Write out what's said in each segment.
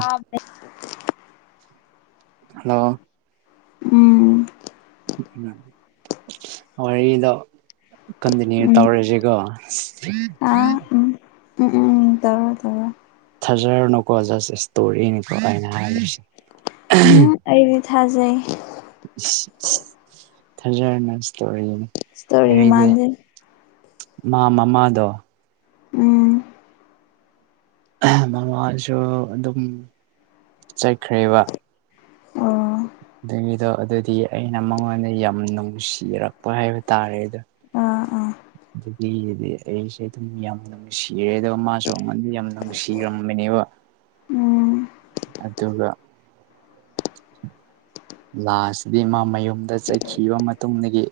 ꯑ ꯍꯜꯂꯣ ꯎꯝ ꯋꯔꯤꯗꯣ ꯀꯟꯇꯤꯅꯌꯔ ꯎꯝ ꯇꯧꯔꯁꯦꯀꯣ ꯑꯥ ꯎꯝ ꯎꯝ ꯎꯝꯝ ꯇꯧꯔꯣꯇꯧꯔꯣ ꯊꯥꯖꯔꯅꯨꯀꯣ ꯖꯁ ꯏꯁꯇꯣꯔꯤꯅꯤꯀꯣ ꯑꯩꯅ ꯍꯥꯏꯁꯦ ꯊꯖꯩ ꯊꯖꯔ ꯢꯁꯇꯣꯔꯤꯑꯣꯏꯅꯤ ꯏꯁꯇꯣꯔꯤꯃꯥꯟꯗꯦ ꯃꯥ ꯃꯃꯥꯗꯣ ꯎꯝ ꯃꯃꯥꯁꯨ ꯑꯗꯨꯝ ꯆꯠꯈ꯭ꯔꯦꯕ ꯑꯣ ꯑꯗꯨꯒꯤꯗꯣ ꯑꯗꯨꯗꯤ ꯑꯩꯅ ꯃꯉꯣꯟꯗ ꯌꯥꯝ ꯅꯨꯡꯁꯤꯔꯛꯄ ꯍꯥꯏꯕ ꯇꯥꯔꯦ ꯑꯗꯣ ꯎ ꯑꯗꯨꯗꯒꯤꯗꯤ ꯑꯩꯁꯦ ꯑꯗꯨꯝ ꯌꯥꯝ ꯅꯨꯡꯁꯤꯔꯦ ꯑꯗꯨꯒ ꯃꯥꯁꯨ ꯑꯩꯉꯟꯗꯤ ꯌꯥꯝ ꯅꯨꯡꯁꯤꯔꯝꯕꯅꯦꯕ ꯑꯣ ꯑꯗꯨꯠꯇꯕ ꯂꯥꯁꯤꯗꯤ ꯃꯥ ꯃꯌꯨꯝꯗ ꯆꯠꯈꯤꯕ ꯃꯇꯨꯡꯗꯒꯤ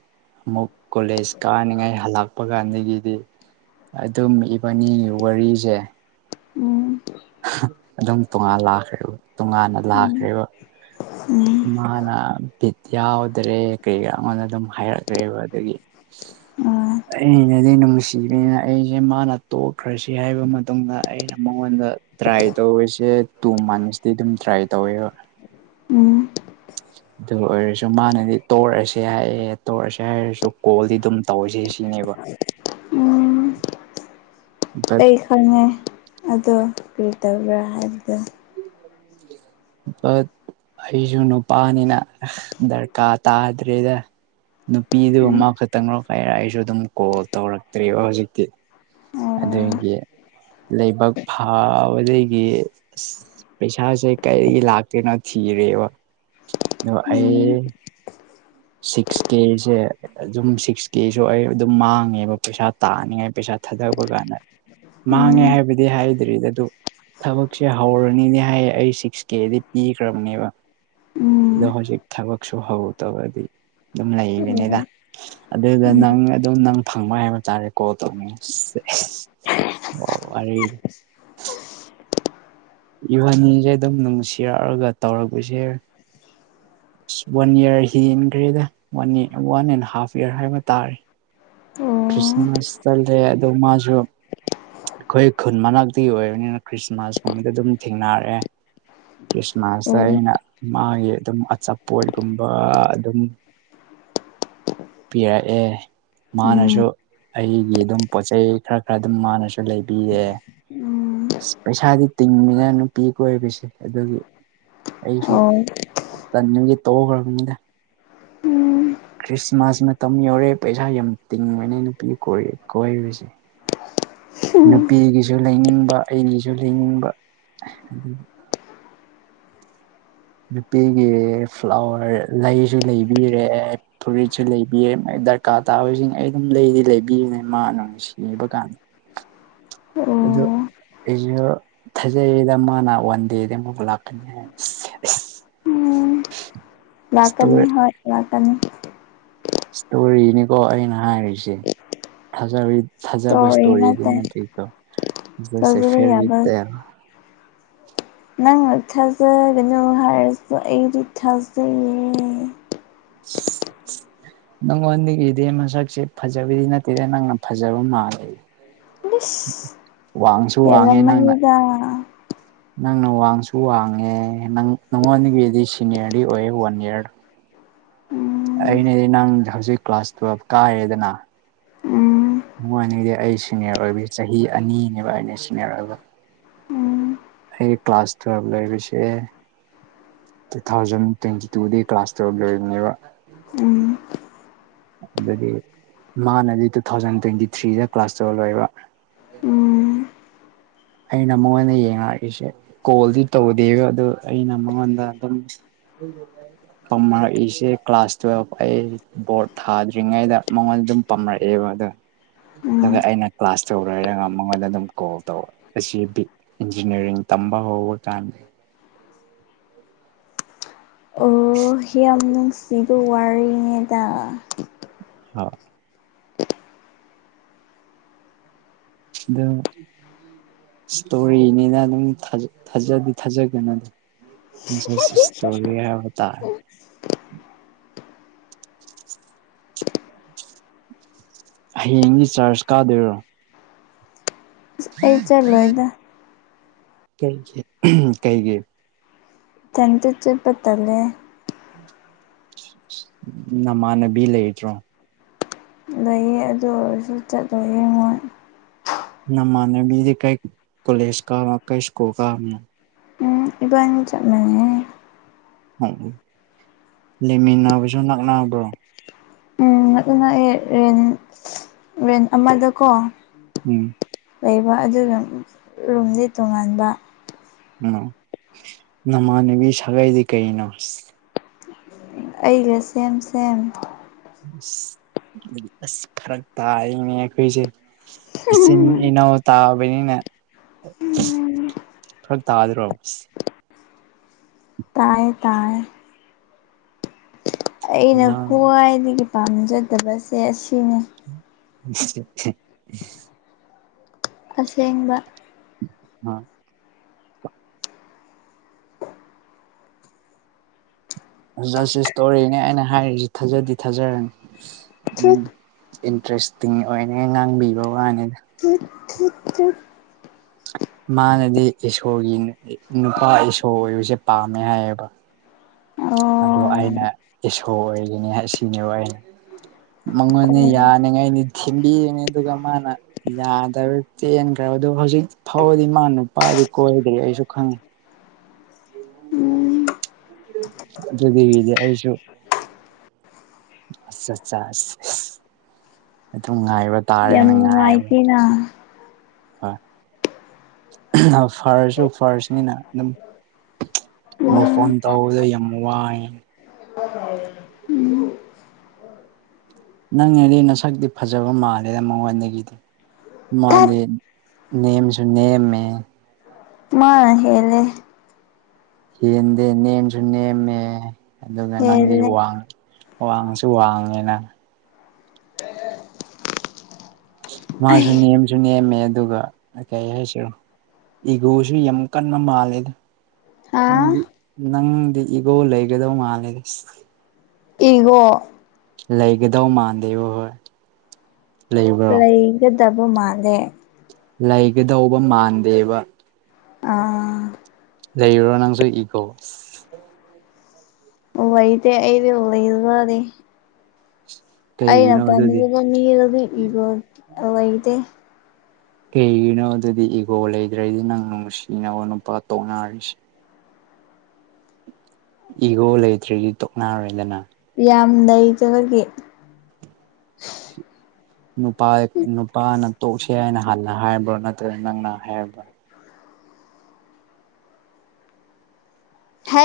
ꯑꯃꯨꯛ ꯀꯣꯂꯦꯖ ꯀꯥꯅꯤꯉꯥꯏ ꯍꯜꯂꯛꯄ ꯀꯥꯟꯗꯒꯤꯗꯤ ꯑꯗꯨꯝ ꯏꯕꯅꯤ ꯋꯥꯔꯤꯁꯦ ꯎꯝ ꯑꯗꯨꯝ ꯇꯣꯉꯥꯟ ꯂꯥꯛꯈ꯭ꯔꯦꯕ ꯇꯣꯉꯥꯟꯅ ꯎꯝ ꯂꯥꯛꯈ꯭ꯔꯦꯕ ꯎꯝ ꯃꯥꯅ ꯚꯠ ꯌꯥꯎꯗ꯭ꯔꯦ ꯀꯩ ꯀꯥ ꯑꯩꯗ ꯑꯗꯨꯝ ꯍꯥꯏꯔꯛꯈ꯭ꯔꯦꯕ ꯑꯗꯨꯗꯒꯤ ꯑꯥ ꯑꯩꯅꯗꯤ ꯅꯨꯡꯁꯤꯕꯅꯤꯅ ꯑꯩꯁꯦ ꯃꯥꯅ ꯇꯣꯛꯈ꯭ꯔꯁꯤ ꯍꯥꯏꯕ ꯃꯇꯨꯡꯗ ꯑꯩꯅ ꯃꯉꯣꯟꯗ ꯇ꯭ꯔꯥꯏ ꯇꯧꯔꯤꯁꯦ ꯇꯨ ꯃꯟꯁꯇꯤ ꯑꯗꯨꯝ ꯇ꯭ꯔꯥꯏ ꯇꯧꯋꯦꯕ ꯎꯝ ꯑꯗꯨ ꯑꯣꯏꯔꯁꯨ ꯃꯥꯅꯗꯤ ꯇꯣꯛꯛꯑꯁꯦ ꯍꯥꯏꯌꯦ ꯇꯣꯛꯑꯁꯦ ꯍꯥꯏꯔꯁꯨ ꯀꯣꯜꯗꯤ ꯑꯗꯨꯝ ꯇꯧꯁꯤ ꯆꯅꯦꯕ ꯎꯝ ꯑꯩ ꯈꯪꯉꯦ ꯑꯗꯣ ꯀꯔꯤ ꯇꯧꯕ꯭ꯔꯥ ꯍꯥꯏꯕꯗꯨ [inaudible] ꯑꯩꯁꯨ ꯅꯨꯄꯥꯅꯤꯅ ꯗꯔꯀꯥꯔ ꯇꯥꯗ꯭ꯔꯦꯗ ꯅꯨꯄꯤꯗꯨꯕꯨ ꯎꯝ ꯃꯥ ꯈꯛꯇꯪꯣ ꯀꯥꯏꯔ ꯑꯩꯁꯨ ꯑꯗꯨꯝ ꯀꯣꯜ ꯇꯧꯔꯛꯇ꯭ꯦꯔꯤꯕ ꯍꯧꯖꯤꯛꯇꯤ ꯑꯣ ꯑꯗꯨꯒꯤ ꯂꯕꯛ ꯐꯥꯕꯗꯒꯤ ꯄꯩꯁꯥꯁꯦ ꯀꯔꯤ ꯂꯥꯛꯇꯦꯅꯣ ꯊꯤꯔꯦꯕ ꯑꯗꯣ ꯎꯝ ꯑꯩ ꯁꯤꯛꯁ ꯀꯦꯁꯦ ꯑꯗꯨꯝ ꯁꯤꯛꯁ ꯀꯦꯁꯨ ꯑꯩ ꯑꯗꯨꯝ ꯃꯥꯡꯉꯦꯕ ꯄꯩꯁꯥ ꯇꯥꯅꯤꯉꯥꯏ ꯄꯩꯁꯥ ꯊꯥꯗꯕ ꯀꯥꯟꯗ ꯃꯥꯡꯉꯦ ꯎꯝ ꯍꯥꯏꯕꯗꯤ ꯍꯥꯏꯗ꯭ꯔꯤ ꯑꯗꯨ ꯊꯕꯛꯁꯦ ꯍꯧꯔꯅꯤꯅꯦ ꯍꯥꯏꯌꯦ ꯑꯩ ꯁꯤꯛꯁ ꯀꯦꯗꯤ ꯄꯤꯈ꯭ꯔꯕꯅꯦꯕ ꯎꯝ ꯑꯗꯣ ꯍꯧꯖꯤꯛ ꯊꯕꯛꯁꯨ ꯍꯧ ꯇꯔꯗꯤ ꯑꯗꯨꯝ ꯑꯣ ꯂꯩꯕꯅꯤꯗ ꯑꯗꯨꯗ ꯎꯝ ꯅꯪ ꯑꯗꯨꯝ ꯅꯪ ꯐꯪꯕ ꯍꯥꯏꯕ ꯇꯥꯔꯦ ꯀꯣꯜ ꯇꯧꯅꯤꯡꯁꯦ ꯑꯣ ꯑꯔꯗ ꯏꯕꯥꯅꯤꯁꯦ ꯑꯗꯨꯝ ꯅꯨꯡꯁꯤꯔꯛꯑꯒ ꯇꯧꯔꯛꯄꯁꯦ ꯑꯁ ꯋꯥꯟ ꯏꯌꯥꯔ ꯍꯦꯟꯈ꯭ꯔꯦꯗ one one and half year ꯍꯥꯏꯕ ꯇꯥꯔꯦ ꯑꯣ ꯈ꯭ꯔꯤꯁꯃꯁ ꯇꯂꯗꯦ ꯑꯗꯨ ꯃꯥꯁꯨꯁꯨ ꯑꯩꯈꯣꯏ ꯈꯨꯟ ꯃꯅꯥꯛꯇꯤ ꯑꯣꯏꯕꯅꯤꯅ ꯈ꯭ꯔꯤꯁꯃꯥꯁ ꯀꯨꯝꯕꯗ ꯑꯗꯨꯝ ꯊꯦꯡꯅꯔꯛꯑꯦ ꯑꯣ ꯈ꯭ꯔꯤꯁꯃꯁ ꯑꯩꯅ ꯃꯥꯒꯤ ꯑꯗꯨꯝ ꯑꯆꯥꯄꯣꯠꯒꯨꯝꯕ ꯑꯗꯨꯝ ꯄꯤꯌꯥꯏ ꯑꯦ ꯃꯥꯅꯁꯨ ꯎꯝ ꯑꯩꯒꯤ ꯑꯗꯨꯝ ꯄꯣꯠ ꯆꯩꯩ ꯈꯔ ꯈꯔ ꯑꯗꯨꯝ ꯃꯥꯅꯁꯨ ꯂꯩꯕꯤꯌꯦ ꯎꯝ ꯄꯩꯁꯥꯗꯤ ꯇꯤꯟ ꯃ ꯅꯨꯄꯤꯤ ꯀꯣꯏꯕꯤꯁꯦ ꯑꯗꯨꯒꯤ ꯑꯣ ꯑꯩꯁꯨꯟꯒꯤ ꯇꯧꯈ꯭ꯔꯕꯅꯤꯗ ꯎꯝ ꯈ꯭ꯔꯤꯁꯃꯥꯁ ꯃꯇꯝ ꯌꯧꯔꯦ ꯄꯩꯁꯥ ꯌꯥꯝ ꯇꯤꯡꯕꯅꯦ ꯅꯨꯄꯤ ꯀꯣꯏꯔꯨꯁꯦ ꯍ ꯅꯨꯄꯤꯒꯤꯁꯨ ꯂꯩꯅꯤꯡꯕ ꯑꯩꯒꯤꯁꯨ ꯂꯩꯅꯤꯡꯕ ꯑꯗꯒꯤ ꯅꯨꯄꯤꯒꯤ ꯐ꯭ꯂꯥꯋꯔ ꯂꯩꯁꯨ ꯂꯩꯕꯤꯔꯦ ꯐꯨꯔꯤꯠꯁꯨ ꯂꯩꯕꯤꯔꯦ ꯗꯔꯀꯥꯔ ꯇꯥꯕꯁꯤꯡ ꯑꯩ ꯑꯗꯨꯝ ꯂꯩꯔꯤ ꯂꯩꯕꯤꯔꯤꯅꯦ ꯃꯥ ꯅꯨꯡꯁꯤꯕ ꯀꯥꯟꯗ ꯑꯗꯨꯗ ꯑꯣ ꯑꯩꯁꯨ ꯊꯥꯖꯩꯗ ꯃꯥꯅ ꯋꯥꯟꯗꯦꯗꯤ ꯑꯃꯨꯕꯨ ꯂꯥꯛꯀꯅꯤ ꯍꯥꯏ ꯎꯝ ꯂꯥꯛꯀꯅꯤ ꯏꯁꯇꯣꯔꯤ ꯍ ꯂꯥꯛꯀꯅꯤ ꯏꯁꯇꯣꯔꯤꯅꯤꯀꯣ ꯑꯩꯅ ꯍꯥꯏꯔꯤꯁꯦ ꯊꯖ ꯊꯥꯖꯕ ꯇꯧꯔꯤ ꯏꯁꯇꯣꯔꯤꯗꯤ ꯅꯠꯇꯦ ꯅ ꯇꯀꯣꯁꯦ ꯊꯥꯖꯕ ꯐꯦꯚꯔꯤꯠ ꯌꯥꯕ ꯇ ꯅꯪꯅ ꯊꯥꯖꯒꯅꯨ ꯍꯥꯏꯔꯁꯨ ꯑꯩꯗꯤ ꯊꯥꯖꯩꯔꯦ [inaudible] ꯅꯪꯉꯣꯟꯗꯒꯤꯗꯤ ꯃꯁꯛꯁꯦ ꯐꯖꯕꯗꯤ ꯅꯠꯇꯦꯗ ꯅꯪꯅ ꯐꯖꯕ ꯃꯥꯜꯂꯦ ꯋꯥꯡꯁꯨ ꯑꯦꯂ ꯋꯥꯡꯉꯦ ꯅꯪꯅ ꯃꯅꯤꯗꯥ ꯅꯪꯅ ꯋꯥꯡꯁꯨ ꯋꯥꯡꯉꯦ ꯅꯉꯣꯟꯗꯒꯤꯗꯤ ꯁꯤꯅꯤꯌꯔꯗꯤ ꯑꯣꯏꯌꯦ ꯋꯥꯟ ꯏꯌꯥꯔ ꯎꯝ ꯑꯩꯅꯗꯤ ꯅꯪ ꯍꯧꯖꯤꯛ ꯀ꯭ꯂꯥꯁ ꯇꯨꯋꯜꯕ ꯀꯥꯏꯔꯦꯗꯅ ꯎꯝ ꯅꯨꯡꯉꯥꯏꯅꯤꯡꯗꯤ ꯑꯩ ꯁꯤꯅꯤꯌꯔ ꯑꯣꯏꯕ ꯆꯍꯤ ꯑꯅꯤꯅꯦꯕ ꯑꯩꯅ ꯁꯤꯅꯤꯌꯔ ꯑꯣꯏꯕ ꯎꯝ ꯑꯩ ꯀ꯭ꯂꯥꯁ ꯇꯕ ꯂꯩꯕꯁ ꯇꯨ ꯊꯥꯎꯖꯟ ꯇ꯭ꯋꯦꯟꯇꯤ ꯇꯨꯗꯒꯤ ꯀ꯭ꯂꯥꯁ ꯇꯧꯔ ꯂꯣꯏꯔꯤꯕꯅꯦꯕ ꯎꯝ ꯑꯗꯨꯗꯤ ꯃꯥꯅꯗꯤ ꯇꯨ ꯊꯥꯎꯖꯟ ꯇ꯭ꯋꯦꯟꯇꯤ ꯊ꯭ꯔꯤꯗ ꯀ꯭ꯂꯥꯁ ꯇꯧꯍꯜꯂꯣꯏꯕ ꯎꯝ ꯑꯩꯅ ꯃꯉꯣꯟꯗ ꯌꯦꯡꯉꯛꯏꯁꯦ ꯀꯣꯜꯗꯤ ꯇꯧꯗꯦꯕ ꯑꯗꯨ ꯑꯩꯅ ꯃꯉꯣꯟꯗ ꯑꯗꯨꯝ ꯄꯝꯅꯔꯛꯏꯁꯦ ꯀ꯭ꯂꯥꯁ ꯇꯨꯋꯦꯜꯐ ꯑꯩ ꯕꯣꯔꯗ ꯊꯥꯗ꯭ꯔꯤꯉꯩꯗ ꯃꯉꯣꯟ ꯑꯗꯨꯝ ꯄꯥꯝꯃꯛꯑꯦꯕ ꯑꯗ ꯎꯝ ꯑꯗꯨꯒ ꯑꯩꯅ ꯀ꯭ꯂꯥꯁ ꯇꯧꯔ ꯍꯥꯏꯔꯒ ꯃꯉꯣꯟꯗ ꯑꯗꯨꯝ ꯀꯣꯜ ꯇꯧꯔꯛꯦ ꯑꯁꯤ ꯏꯟꯖꯤꯅꯤꯌꯥꯔꯤꯡ ꯇꯝꯕ ꯍꯧꯕ ꯀꯥꯟꯅꯤ ꯑꯣ ꯍ ꯌꯥꯝ ꯅꯨꯡꯁꯤꯕ ꯋꯥꯔꯤꯉꯗ ꯍꯥꯎ ꯑꯗꯨꯝ ꯏꯁꯇꯣꯔꯤꯅꯤꯅ ꯑꯗꯨꯝ ꯊꯥꯖꯗꯤ ꯊꯥꯖꯒꯦꯅ ꯑꯗꯨꯝ ꯁ ꯏꯁꯇꯣꯔꯤ ꯌꯥꯕꯇꯥ [unintelligible] ꯍꯌꯦꯡꯒꯤ ꯆꯥꯔꯖ ꯀꯥꯗꯣꯏꯔꯣ ꯑꯁ ꯑꯩ ꯆꯠꯂꯣꯏꯗ ꯀꯩ ꯀꯩ ꯒꯤ ꯆꯟꯇ ꯆꯄꯠꯇꯂꯦ ꯅꯃꯥꯟꯅꯕꯤ ꯂꯩꯗ꯭ꯔꯣ ꯂꯩꯌꯦ ꯑꯗꯨ ꯑꯣꯏꯔꯁꯨ ꯆꯠꯂꯣꯏꯌꯦꯦ ꯃꯣꯏ ꯃꯥꯅꯦꯗꯤ ꯀꯩ ꯀꯣꯂꯦꯖ ꯀ ꯀꯩ ꯁ꯭ꯀꯨꯜ ꯀꯥꯔꯦꯅꯣ ꯎꯝ ꯏꯕꯅꯤ ꯆꯠꯅꯦ ꯎ ꯂꯩꯃꯤꯟꯅꯕꯁꯨ ꯅꯛꯕ꯭ꯔꯣ ꯎꯝ ꯑꯗꯨꯅ ꯑꯦ ꯔꯦꯟ ꯔꯦꯟ ꯑꯃꯗꯀꯣ ꯎꯝ ꯂꯩꯕ ꯑꯗꯨꯒ ꯔꯨꯝꯗꯤ ꯇꯣꯉꯥꯟꯕ ꯎꯝ ꯅꯃꯥꯟꯅꯕꯤ ꯁꯥꯒꯩꯗꯤ ꯀꯩꯅꯣ ꯑꯩꯒ ꯁꯦꯝ ꯁꯦꯝ ꯑꯁ ꯐꯔꯛ ꯇꯥꯅꯦ ꯑꯩꯈꯣꯏꯁꯦ ꯏꯆꯤꯟ ꯏꯅꯥꯎ ꯇꯥꯕꯅꯤꯅ ꯈꯔ ꯇꯥꯗ꯭ꯔꯣꯕ ꯇꯥꯏꯌꯦ ꯇꯥꯏ ꯑꯩꯅ ꯅꯪ ꯈ꯭ꯋꯥꯏꯗꯒꯤ ꯄꯥꯝꯖꯗꯕꯁꯦ ꯑꯁꯤꯅꯤ [unintelligible] ꯑꯁꯦꯡꯕ ꯑ ꯖ ꯁꯤ ꯏꯁꯇꯣꯔꯤꯅꯦ ꯑꯩꯅ ꯍꯥꯏꯔꯤꯁꯤ ꯊꯥꯖꯗꯤ ꯊꯥꯖꯔꯅꯤ ꯎꯝ ꯊꯨꯠ ꯏꯟꯇꯔꯦꯁꯇꯤꯡ ꯑꯣꯏꯅ ꯉꯥꯡꯕꯤꯕ ꯋꯥꯅꯤꯗ ꯊꯨꯠ ꯊꯨꯠ ꯊꯨꯠ ꯃꯥꯅꯗꯤ ꯏꯁꯣꯔꯒꯤ ꯅꯨꯄꯥ ꯏꯁꯣꯔ ꯑꯣꯏꯕꯁꯦ ꯄꯥꯝꯃꯦ ꯍꯥꯏꯌꯦꯕ ꯑꯗꯣ ꯑꯣ ꯑꯩꯅ ꯏꯁꯁꯣ ꯑꯣꯏꯒꯅꯤ ꯑꯁꯤꯅꯦꯕ ꯑꯩꯅ ꯃꯉꯣꯟꯟꯅ ꯑꯣ ꯌꯥꯅꯉꯥꯏ ꯅꯤꯡꯗ ꯄꯤꯉ ꯑꯗꯨꯒ ꯀ ꯃꯥꯅ ꯌꯥꯗꯕꯛꯇ ꯑꯗꯣ ꯍꯧꯖꯤꯛ ꯐꯥꯎꯔꯗꯤ ꯃꯥ ꯅꯨꯄꯥꯗꯤ ꯀꯣꯏꯗ꯭ꯔꯤ ꯑꯩꯁꯨ ꯈꯪꯉꯤ ꯎꯝ ꯑꯗꯨꯗꯤꯕꯤꯗꯤ ꯑꯩꯁꯨ ꯑ ꯑꯠ ꯑꯁ ꯑꯗꯨꯝ ꯉꯥꯏꯕ ꯌꯥꯝ ꯇꯥꯦꯅ ꯉ ꯅꯨꯡꯉꯥꯏꯇꯦꯅ ꯍ ꯑ ꯐꯔꯁꯨꯁꯨ ꯐꯔꯁꯅꯤꯅ ꯑꯗꯨꯝ ꯃꯨꯣꯏ ꯎꯝ ꯐꯣꯟ ꯇꯧꯕꯗ ꯌꯥꯝ ꯋꯥꯏ ꯎꯝ ꯅꯪꯅꯦꯗꯤ ꯅꯁꯛꯇꯤ ꯐꯖꯕ ꯃꯥꯜꯂꯦꯗ ꯃꯉꯣꯟꯗꯒꯤꯗꯤ ꯊꯠ ꯃꯥꯗꯦ ꯅꯦꯝꯁꯨ ꯅꯝ ꯃꯥ ꯍꯦꯂꯦ ꯍꯦꯟꯗꯦ ꯅꯦꯝꯁꯨ ꯅꯦꯝꯃꯦ ꯑꯗꯨꯒ ꯅꯪꯗꯤ ꯍꯦꯜꯂꯦ ꯋꯥꯡꯉ ꯋꯥꯡꯁꯨ ꯋꯥꯡꯉꯦꯅ ꯃꯥꯁꯨ ꯑꯩ ꯅꯦꯝꯁꯨ ꯅꯦꯝꯃꯦ ꯑꯗꯨꯒ ꯀꯩ ꯍꯥꯏꯁꯨ ꯏꯒꯣꯁꯨ ꯌꯥꯝ ꯀꯟꯅ ꯃꯥꯜꯂꯦꯗ ꯍꯥ ꯅꯪꯗꯤ ꯅꯪꯗꯤ ꯏꯒꯣ ꯂꯩꯒꯗꯧ ꯃꯥꯜꯂꯦ ꯏꯒꯣ ꯂꯩꯥꯏ ꯀꯗ ꯃꯥꯗꯦꯕ ꯍꯣꯏ ꯂꯩꯕ꯭ꯔꯣ ꯂꯩꯩꯒꯗꯕ ꯃꯥꯅꯦꯦ ꯂꯩꯒꯗꯧꯕ ꯃꯥꯟꯗꯦꯕ ꯑꯥ ꯂꯩꯔꯨꯔꯣ ꯅꯪꯁꯨ ꯏꯒꯣ ꯎ ꯋꯥꯩꯗꯤ ꯑꯩꯗꯤ ꯎ ꯑꯗꯨꯔꯦ ꯀꯩꯒꯤꯅꯣ ꯑꯗꯨꯗꯤ ꯑꯩꯅꯄꯝꯗꯒ ꯃꯤꯔꯗꯤ ꯏꯒꯦ ꯀꯩꯒꯤꯅꯣ ꯑꯗꯨꯗꯤ ꯏꯒꯣ ꯂꯩꯗ꯭ꯔꯗꯤ ꯅꯪ ꯅꯨꯡꯁꯤꯅꯕ ꯅꯨꯄꯥ ꯇꯣꯛꯅꯔꯤꯁꯦ ꯏꯒꯣ ꯂꯩꯇ꯭ꯔꯦꯗꯤ ꯇꯣꯛꯅꯔꯣꯏꯗꯅ ꯌꯥꯝ ꯂꯩꯩꯖꯕꯒꯦ ꯅꯨꯄꯥ ꯅꯨꯄꯥꯅ ꯇꯣꯛꯁꯦ ꯍꯥꯏꯅ ꯍꯥꯟꯅ ꯍꯥꯏꯕ꯭ꯔꯥ ꯅꯠꯇ꯭ꯔꯒ ꯅꯪꯅ ꯍꯥꯏꯔꯕ꯭ꯔꯥ ꯍ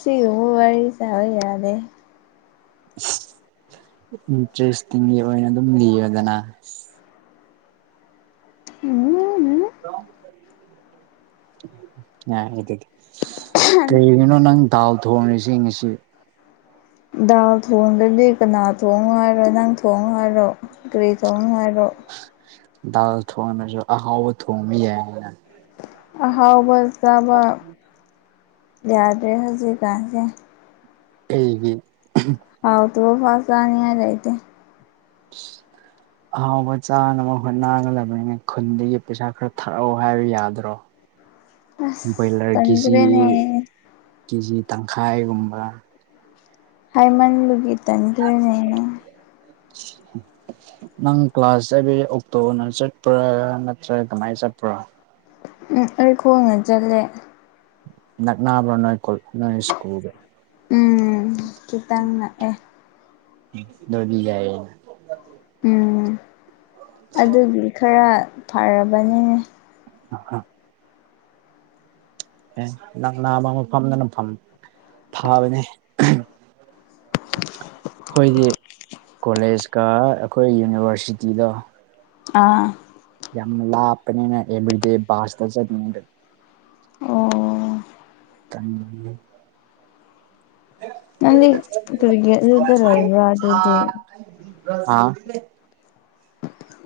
ꯁꯤ ꯍꯃꯨ ꯋꯥꯔꯤ ꯆ ꯍ ꯌꯥꯔꯗꯦ ꯏꯟꯇꯔꯦꯁꯇꯤꯡꯒꯤ ꯑꯣꯏꯅ ꯑꯗꯨꯝ ꯂꯤꯌꯦꯗꯅ ꯎꯝ ꯑ ꯍꯥꯏꯗꯗꯤ ꯀꯩꯒꯤꯅꯣ ꯅꯪ ꯗꯥꯎ ꯊꯣꯡꯉꯁꯤ ꯉꯁꯤ [inaudible] ꯗꯥꯜ ꯊꯣꯡꯗ꯭ꯔꯗꯤ ꯀꯅꯥ ꯊꯣꯡ ꯍꯥꯏꯥꯏꯔꯣ ꯅꯪ ꯊꯣꯡ ꯍꯥꯏꯔꯣ ꯀꯔꯤ ꯊꯣꯡ ꯍꯥꯏꯥꯏꯔꯣ ꯊ ꯑꯥꯎ ꯊꯣꯡꯃꯤ ꯌꯥ ꯍꯥꯎꯕ ꯆꯥꯕ ꯌꯥꯗ꯭ꯔꯦ ꯍꯧꯖꯤꯛꯀꯁꯦ ꯍꯦꯡ ꯍ ꯍꯥꯎ ꯇꯨ ꯐꯥꯁ ꯆꯅꯤ ꯍꯥꯏꯗ ꯏꯗꯤꯦ [inaudible] ꯑꯍꯥꯎꯕ ꯆꯥꯅꯕ ꯍꯨꯠ ꯅꯥꯒꯂꯕꯅꯤꯅ ꯈꯨꯟꯗꯒꯤ ꯄꯩꯁꯥ ꯈꯔ ꯊꯥꯔꯛꯑꯣ ꯍꯥꯏꯕ ꯌꯥꯗ꯭ꯔꯣ ꯑꯁ ꯭ꯔꯣꯌꯂꯔ ꯀꯦꯖꯤ ꯇꯟꯈ꯭ꯔꯦꯅꯦ ꯀꯦꯖꯤ ꯇꯪꯈꯥꯏꯒꯨꯝꯕ ꯍꯥꯏꯩꯃꯟꯗꯨꯨꯒꯤ ꯇꯗ꯭ꯔꯅꯦꯅꯦ [inaudible] ꯅꯪ ꯀ꯭ꯂꯥꯁ ꯆꯠꯕꯤ ꯑꯣꯛꯇꯣꯅ ꯆꯠꯄ꯭ꯔꯥ ꯅꯠꯇ꯭ꯔꯒ ꯀꯃꯥꯏꯅ ꯆꯠꯄ꯭ꯔꯥ ꯎꯝ ꯑꯩ ꯈꯣꯡꯅ ꯆꯠꯂꯦ ꯅꯅꯥꯕ꯭ꯔꯣ ꯅꯣꯏ ꯀꯣ ꯅꯣꯏ ꯏꯁꯀꯨꯜ ꯎꯝ ꯈꯤꯇꯪꯅ ꯑꯦ ꯗꯗꯤ ꯌꯥꯏ ꯎꯝ ꯑꯗꯨꯒꯤ ꯈꯔ ꯐꯔꯕꯅꯤꯅꯦ ꯑ ꯑꯦ ꯅꯪꯅꯥ ꯃ ꯃꯐꯝꯗꯅꯐꯝ ꯊꯥꯕꯅꯦ ꯑꯩꯈꯣꯏꯗꯤ ꯀꯣꯂꯦꯖꯀ ꯑꯩꯈꯣꯏ ꯌꯨꯅꯤꯚꯔꯁꯤꯇꯤꯗ ꯑꯥ ꯌꯥꯝ ꯑꯄꯅꯦꯅꯗꯤ ꯕꯥꯁ ꯆ ꯑꯣ ꯑꯟꯑꯣꯗꯤꯕꯜ ꯅꯪꯗꯤ ꯀꯔꯤꯒꯤ ꯑꯗꯨꯗ ꯂꯩꯕ꯭ꯔꯥ ꯑꯗꯨꯗꯤ ꯑꯟꯏꯟꯇꯦꯜꯂꯤꯖꯦꯕꯜ ꯍ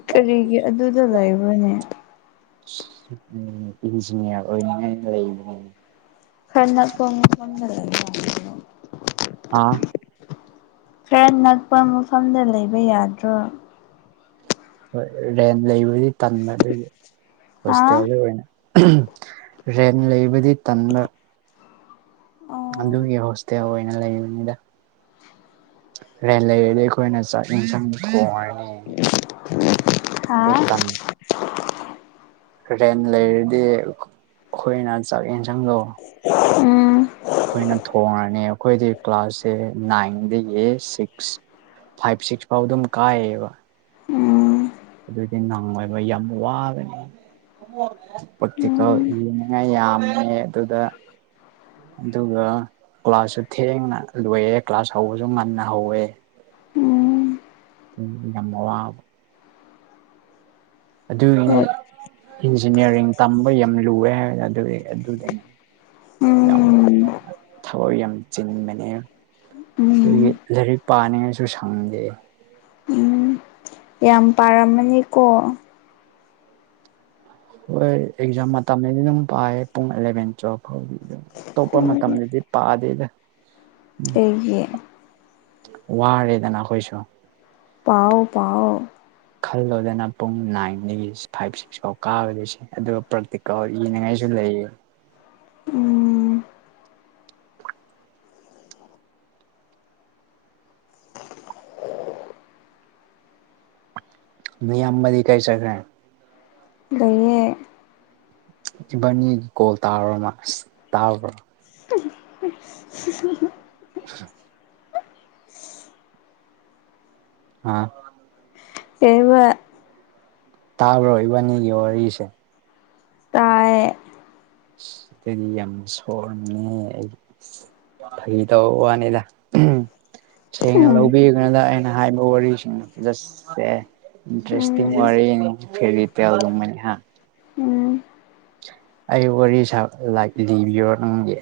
ꯀꯔꯤꯒꯤ ꯑꯗꯨꯗ ꯂꯩꯕꯔ꯭ꯅꯦ ꯁ ꯎ ꯏꯟꯖꯌꯔ ꯑꯣꯏꯒꯦ ꯂꯩꯔꯤ ꯑꯟꯏꯟꯇꯦꯜꯂꯤꯖꯦꯕꯜ ꯍꯥ ꯈꯔ ꯅꯛꯄ ꯃꯐꯝꯗ ꯂꯩꯕ ꯌꯥꯗ꯭ꯔꯣ ꯍꯣꯏ ꯔꯦꯟ ꯂꯩꯕꯗꯤ ꯇꯟꯕ ꯑꯗꯨꯒꯤ ꯍꯥ ꯍꯣꯁꯄꯤꯇꯦꯜꯗ ꯑꯣꯏꯅ ꯑꯝꯍꯝ ꯔꯦꯟ ꯂꯩꯕꯗꯤ ꯇꯟꯕ ꯑꯣ ꯑꯗꯨꯒꯤ ꯍꯣꯁꯇꯦꯜ ꯑꯣꯏꯅ ꯂꯩꯕꯅꯤꯗ ꯑꯟꯑꯣꯗꯤꯕꯜ ꯔꯦꯟ ꯂꯩꯔꯗꯤ ꯑꯩꯈꯣꯏꯅ ꯆꯥꯛ ꯌꯦꯟꯁꯥꯡ ꯊꯣꯡꯉꯅꯤ ꯑꯟꯑꯣꯗꯤꯕꯜ ꯑꯗꯨ ꯇꯥꯡ ꯔꯦꯟ ꯂꯩꯔꯗꯤ ꯑꯩꯈꯣꯏꯅ ꯆꯥꯛ ꯌꯦꯟꯁꯥꯡꯗꯣ ꯎꯝ ꯑꯩꯈꯣꯏꯅ ꯊꯣꯡꯉꯅꯤ ꯑꯩꯈꯣꯏꯗꯤ ꯀ꯭ꯂꯥꯁꯁꯦ ꯅꯥꯏꯟ ꯗꯒꯤ ꯁꯤꯛꯁ ꯐꯥꯏꯚ ꯁꯤꯛꯁ ꯐꯥꯎ ꯑꯗꯨꯝ ꯀꯥꯏꯌꯦꯕ ꯎꯝ ꯑꯗꯨꯗꯤ ꯅꯪꯉꯣꯏꯕ ꯌꯥꯝ ꯋꯥꯕꯅꯤ ꯄꯇꯤꯀꯣ ꯎꯝ ꯌꯦꯅꯤꯡꯉ ꯌꯥꯝꯃꯦ ꯑꯗꯨꯗ ꯑꯗꯨꯒ ꯀ꯭ꯂꯥꯁꯁꯨ ꯊꯦꯡꯅ ꯂꯣꯏꯑꯦ ꯀ꯭ꯂꯥꯁ ꯍꯧꯕꯁꯨ ꯉꯟꯅ ꯍꯧꯋꯦ ꯎꯝ ꯌꯥꯝ ꯋꯥꯕ ꯑꯗꯨꯒꯤꯅꯦ ꯍꯣꯏ ꯏꯟꯖꯤꯅꯤꯌꯥꯔꯤꯡ ꯇꯝꯕ ꯌꯥꯝ ꯂꯨꯑꯦ ꯍꯥꯏ ꯑꯗꯨ ꯑꯗꯨꯗꯤꯅꯦ ꯌꯥꯝ ꯎꯝ ꯊꯕꯛ ꯌꯥꯝ ꯆꯤꯟꯕꯅꯦ ꯎꯝ ꯑꯗꯨꯒꯤ ꯂꯥꯏꯔꯤꯛ ꯄꯥꯅꯤꯡꯉꯥꯏꯁꯨ ꯁꯪꯗꯦ ꯎꯝ ꯌꯥꯝ ꯄꯥꯔꯝꯃꯅꯤꯀꯣ ꯍꯣꯏ ꯑꯦꯛꯖꯝ ꯃꯥꯇꯝꯃꯦꯅ ꯄꯥꯏꯌꯦ ꯄꯨꯡ ꯑꯦꯂꯚꯦꯟ ꯇꯨꯋꯜꯐ ꯑꯇꯣꯞꯄ ꯃꯇꯝꯗꯗꯤ ꯄꯥꯗꯦꯗ ꯀꯩꯒꯤ ꯋꯥꯔꯦꯗꯅ ꯑꯈꯣꯏꯁꯨꯣ ꯄꯥꯎꯑꯣ ꯄꯥꯎꯑꯣ ꯈꯜꯂꯣꯗꯅ ꯄꯨꯡ ꯅꯥꯏꯟꯗꯒꯤ ꯐꯥꯏꯚ ꯁꯤꯛꯁ ꯐꯥꯎ ꯀꯥꯕꯗꯣꯏꯁꯦ ꯑꯗꯨꯒ ꯄ꯭ꯔꯥꯛꯇꯤꯀꯦꯜ ꯌꯦꯅꯤꯡꯉꯥꯏꯁꯨ ꯂꯩꯌꯦ ꯎꯝ ꯃꯤ ꯑꯝꯕꯗꯤ ꯆꯈ꯭ꯔꯦ ꯂꯩꯏꯌꯦ ꯏꯕꯥꯅꯤ ꯀꯣꯜ ꯇꯥꯔꯕ ꯃꯥ ꯑꯁ ꯇꯥꯕ꯭ꯔꯣ ꯑꯝꯍꯝꯍꯝꯍꯝ ꯑꯟꯑꯣꯗꯤꯕꯜ ꯑꯥ ꯗꯦꯕ ꯇꯥꯕ꯭ꯔꯣ ꯏꯕꯥꯅꯤꯒꯤ ꯋꯥꯔꯤꯁꯦ ꯇꯥꯌꯦ ꯑꯁ ꯑꯗꯨꯗꯤ ꯌꯥꯝ ꯁꯥꯎꯔꯅꯤꯍꯦ ꯑꯩ ꯐꯒꯤ ꯇꯧꯋꯥꯅꯤꯗ ꯁꯦꯡꯅ ꯎꯝ ꯂꯧꯕꯤꯒꯗ ꯑꯩꯅ ꯍꯥꯏꯕ ꯋꯥꯔꯤꯁꯤꯡꯗ ꯖꯁꯁꯦ ꯎꯝ ꯗ꯭ꯔꯦꯁꯇꯅꯤ ꯐꯦꯔꯤ ꯃꯅꯤ ꯍꯥ [unintelligible] ꯎꯝ ꯑꯩ ꯋꯥꯔꯤ ꯁꯥ ꯂꯤꯕꯤꯔꯣ ꯅꯪꯒꯤ